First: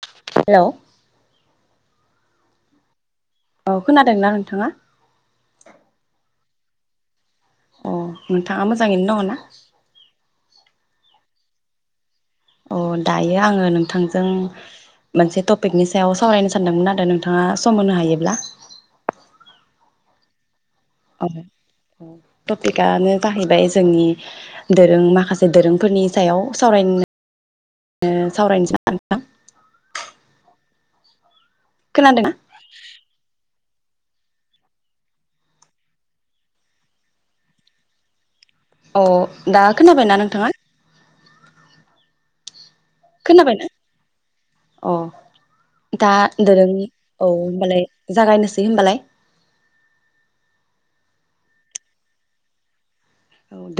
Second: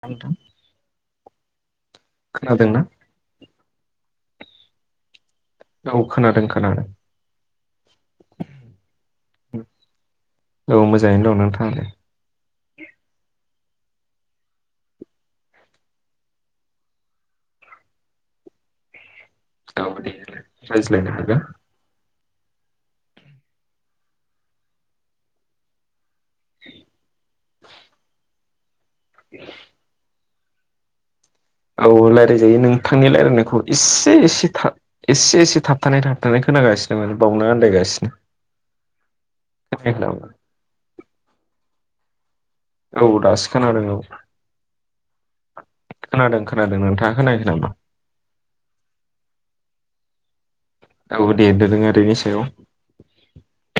आ नोंथां हेल' औ खोनादोंना? खोनादोंना नोंथांङा? औ खोनादों खोनादों। अ नोंथांङा मोजाङै नो दंङ ना? औ मोजांङैनो दं नोंथां दे। अ दायो आंङो नों थांजों मोनसे टपिकनि सायाव सावरायनो सानदोंमोन आरो नोंथांङा सम होनो हायोब्ला। औ दे होलाय रायज्लायनो हागोन। टपिक आनो जाहैबाय जोंनि दोरों माखासे दोरोंफोरनि सायाव सावराय नो सावरायनोसै [unintelligible] औ खोनादोंना? रायलायजायो नोंथांनि रायलायनायखौ एसे एसे था एसे एसे थाबथ थाबथ खोनागासिनो माने बावनो आन्दायगासिनो अ दा खोनायाखै खोनाबायना नामा नोंथाङा? औ दासो खोनाबायना? खोनादों औ अ दा खोनादों खोनादों दोरोंनि नोंथाङा औ खोनायाखै नामा होमबालाय जागायनोसै होमबालाय औ देे दोरोंआरिनि सायाव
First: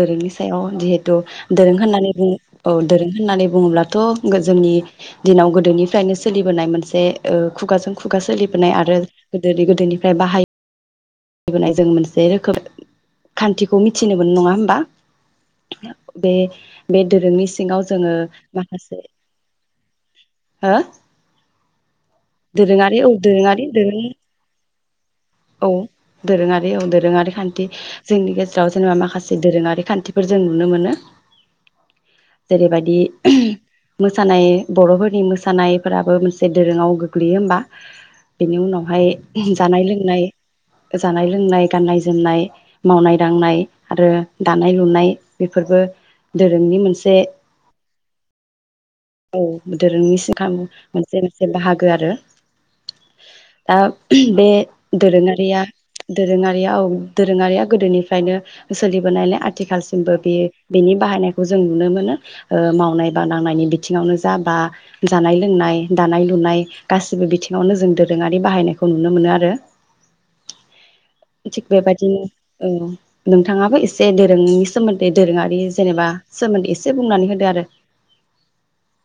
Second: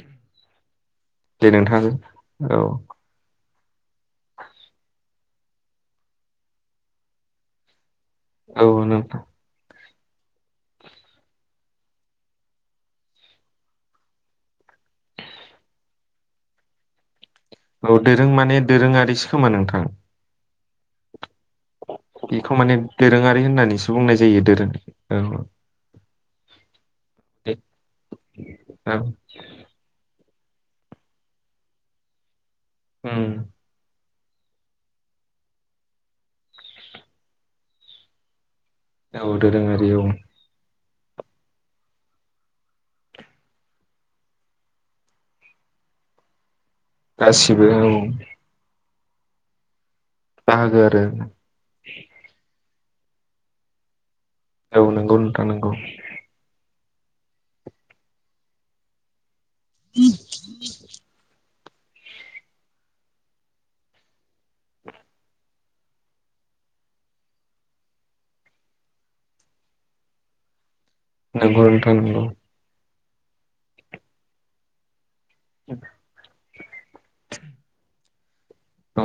दोरोंनि सायाव जिहेथु दे दोरों नोंथां होननानै बुं औ दोरों होननानै बुङोब्लाथ' जोंनि दिनाव गोदोनिफ्रायनो सोलिबोनाय मोनसे ओ खुगाजों खुगा औ सोलिबोनाय आरो नोंथां गोदोनि गोदोनिफ्राय बाहायो। फालिबोनाय जों मोनसे रोखोम खान्थिखौ मिथिनो मोनो नङा होमबा बे बे दोरोंनि सिङाव औ जोङो दोरों माने माखासे दोरोङारिसो खोमा नोंथां हो? बेखौ माने दोरोङारि होननानैसो बुंनाय जायो दोरों औ दोरोङारि औ दोरोङारि दे खान्थि जोंनि गेजेराव औ जेनेबा माखासे दोरोङारि खान्थि फोर जों नुनो मोनो। जेरैबायदि उम मोसानाय बर'फोरनि मोसानायफोराबो मोनसे दोरोङाव गोग्लैयो होमबा बेनि उनाव बेहाय औ जानाय दोरोङारि औ लोंनाय जानाय लोंनाय गाननाय जोमनाय मावनाय दांनाय आरो दानाय लुनाय बेफोरबो दोरोंनि मोनसे गासिबो औ। औ। दोरोंनि सिगां बाहागो आरो मोनसे मोनसे बाहागो आरो दा बे औ नंगौ नोंथां दोरोङारिया नंगौ दोरोङारियाव दोरोङारिया गोदोनिफ्रायनो सोलिबोनायलाय आथिखालसिमबो बे बेनि बाहायनायखौ जों नुनो मोनो ओ मावनाय बा दांनायनि बि बिथिङावनो जा बा जानाय लोंनाय दानाय लुनाय गासिबो बिथिङावनो जों दोरोङारि बाहायनायखौ नुनो मोनो आरो। नंगौ थिग नोंथां बेबायदिनो नंगौ औ। नोंथाङाबो एसे दोरोंनि सोमोन्दै बे दोरोङारि जेनेबा सोमोन्दै एसे बुंनानै होदो आरो। औ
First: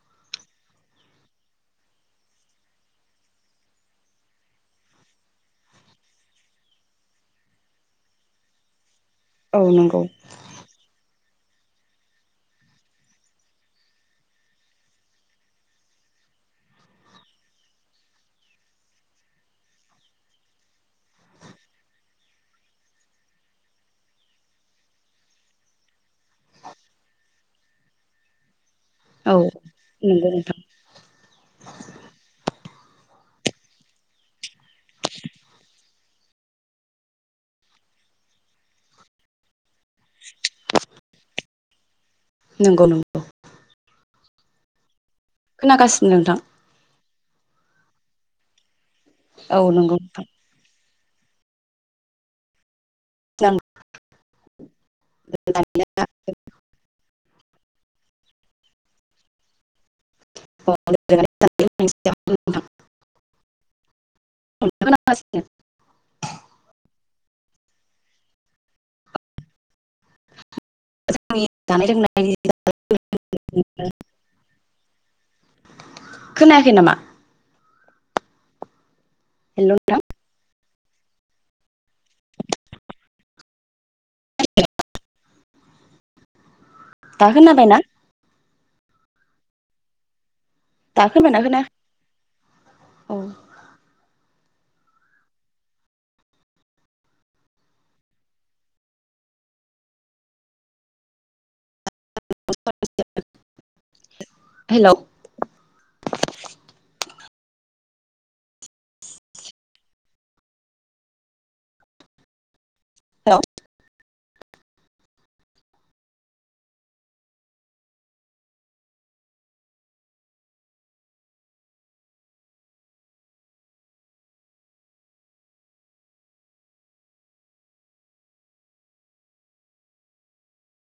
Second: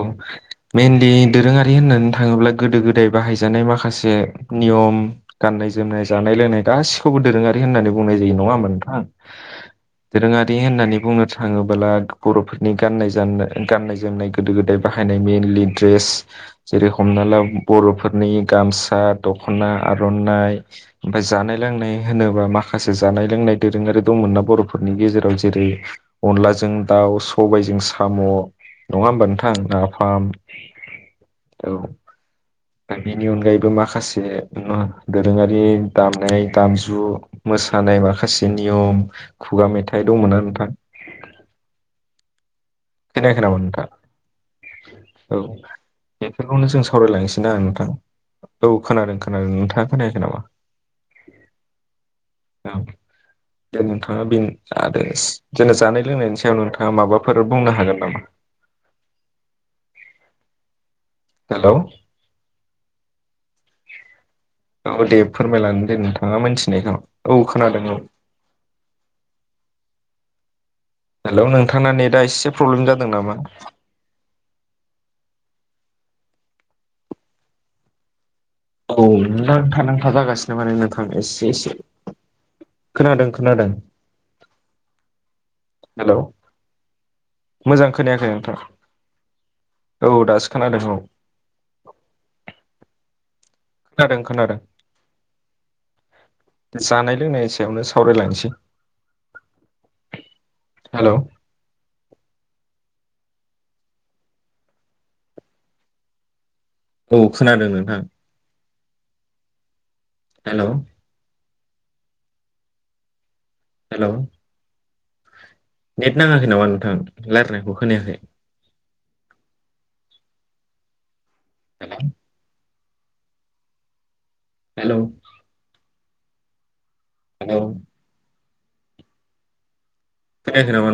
मेेनलि दोरोङारि होननानै थाङोब्ला गोदो गोदाय बाहायजानाय माखासे नियम, गाननाय जोमनाय, जानाय लोंनाय गासिखौबो दोरोङारि होननानै बुंनाय जायो नङा होमबा नोंथां। औ नंगौ दोरोङारि होननानै बुंनो थाङोबोला बर'फोरनि गानाय ज गाननाय जोमनायखौ गोदो गोदाय बाहायनाय मइेनलि दड्रेस जेरै हमना ला बर'फोरनि गामसा दख'ना आर'नाइ ओमफाय जानाय लोंनाय होनोबा माखासे जानाय लोंनाय दोरोङारि दंमोनना बर'फोरनि गेजेराव जेरै अनलाजों दाउ सबायाइजों साम' नङा होमबा औ नोंथां नाफाम नंगौ नोंथां औ। दा बेनि अनगायैबो माखासे ना दोरोङारि दामनाय दामजु मोसानाय माखासे नियम खुगा मेथाइ फाइ दंमोनना नोंथां। नंगौ नंगौ खोनायाखै नामा नोंथा? औ खोनागासिनो नोंथां बेफोरखौनो जों स सावरायलांसै ना आं नोंथां औ। खोनादों खोनादों औ नोंथाङा नंगौ खोनायाखै नोंथां नामा? औ। दे नोंथाङा बे आरो जानाय जानाय लोंनायनि सायाव नोंथाङा माबाफोर बुंनो हागोन नामा? हेलौ औ दे खोनागासिनो फोरमायलां दे नोंथाङा मिथिनायखौ औ खोनादों औ। हेलौ जानाय नोंथाङा नेटआ लोंनायनि एसे प्रब्लेम जादों नामा? खोनायाखै नामा? औ नोंथा हेल' नांथा नोंथां नांथा जागासिनो माने नोंथां । आं एसे एसे खोनादों खोनादों। हेलौ? दा खोनाबायना मोजां खोनायाखै नोंथां। औ दासो खोनादों औ दा खोनादोंना खोनाया? औ। खोनादों खोनादों जानाय लोंनायनि सायावनो सावरायलांसै । हेलौ? [unintelligible] हेलौ औ खोनादों नोंथां। हेल? औ। [inaudible] हेलौ नेट नाङाखै नामा नोंथां रायलानायखौ खोनायाखै। हेलौ? [inaudible] हेलौ? हेलौ? खोनानानै नामा?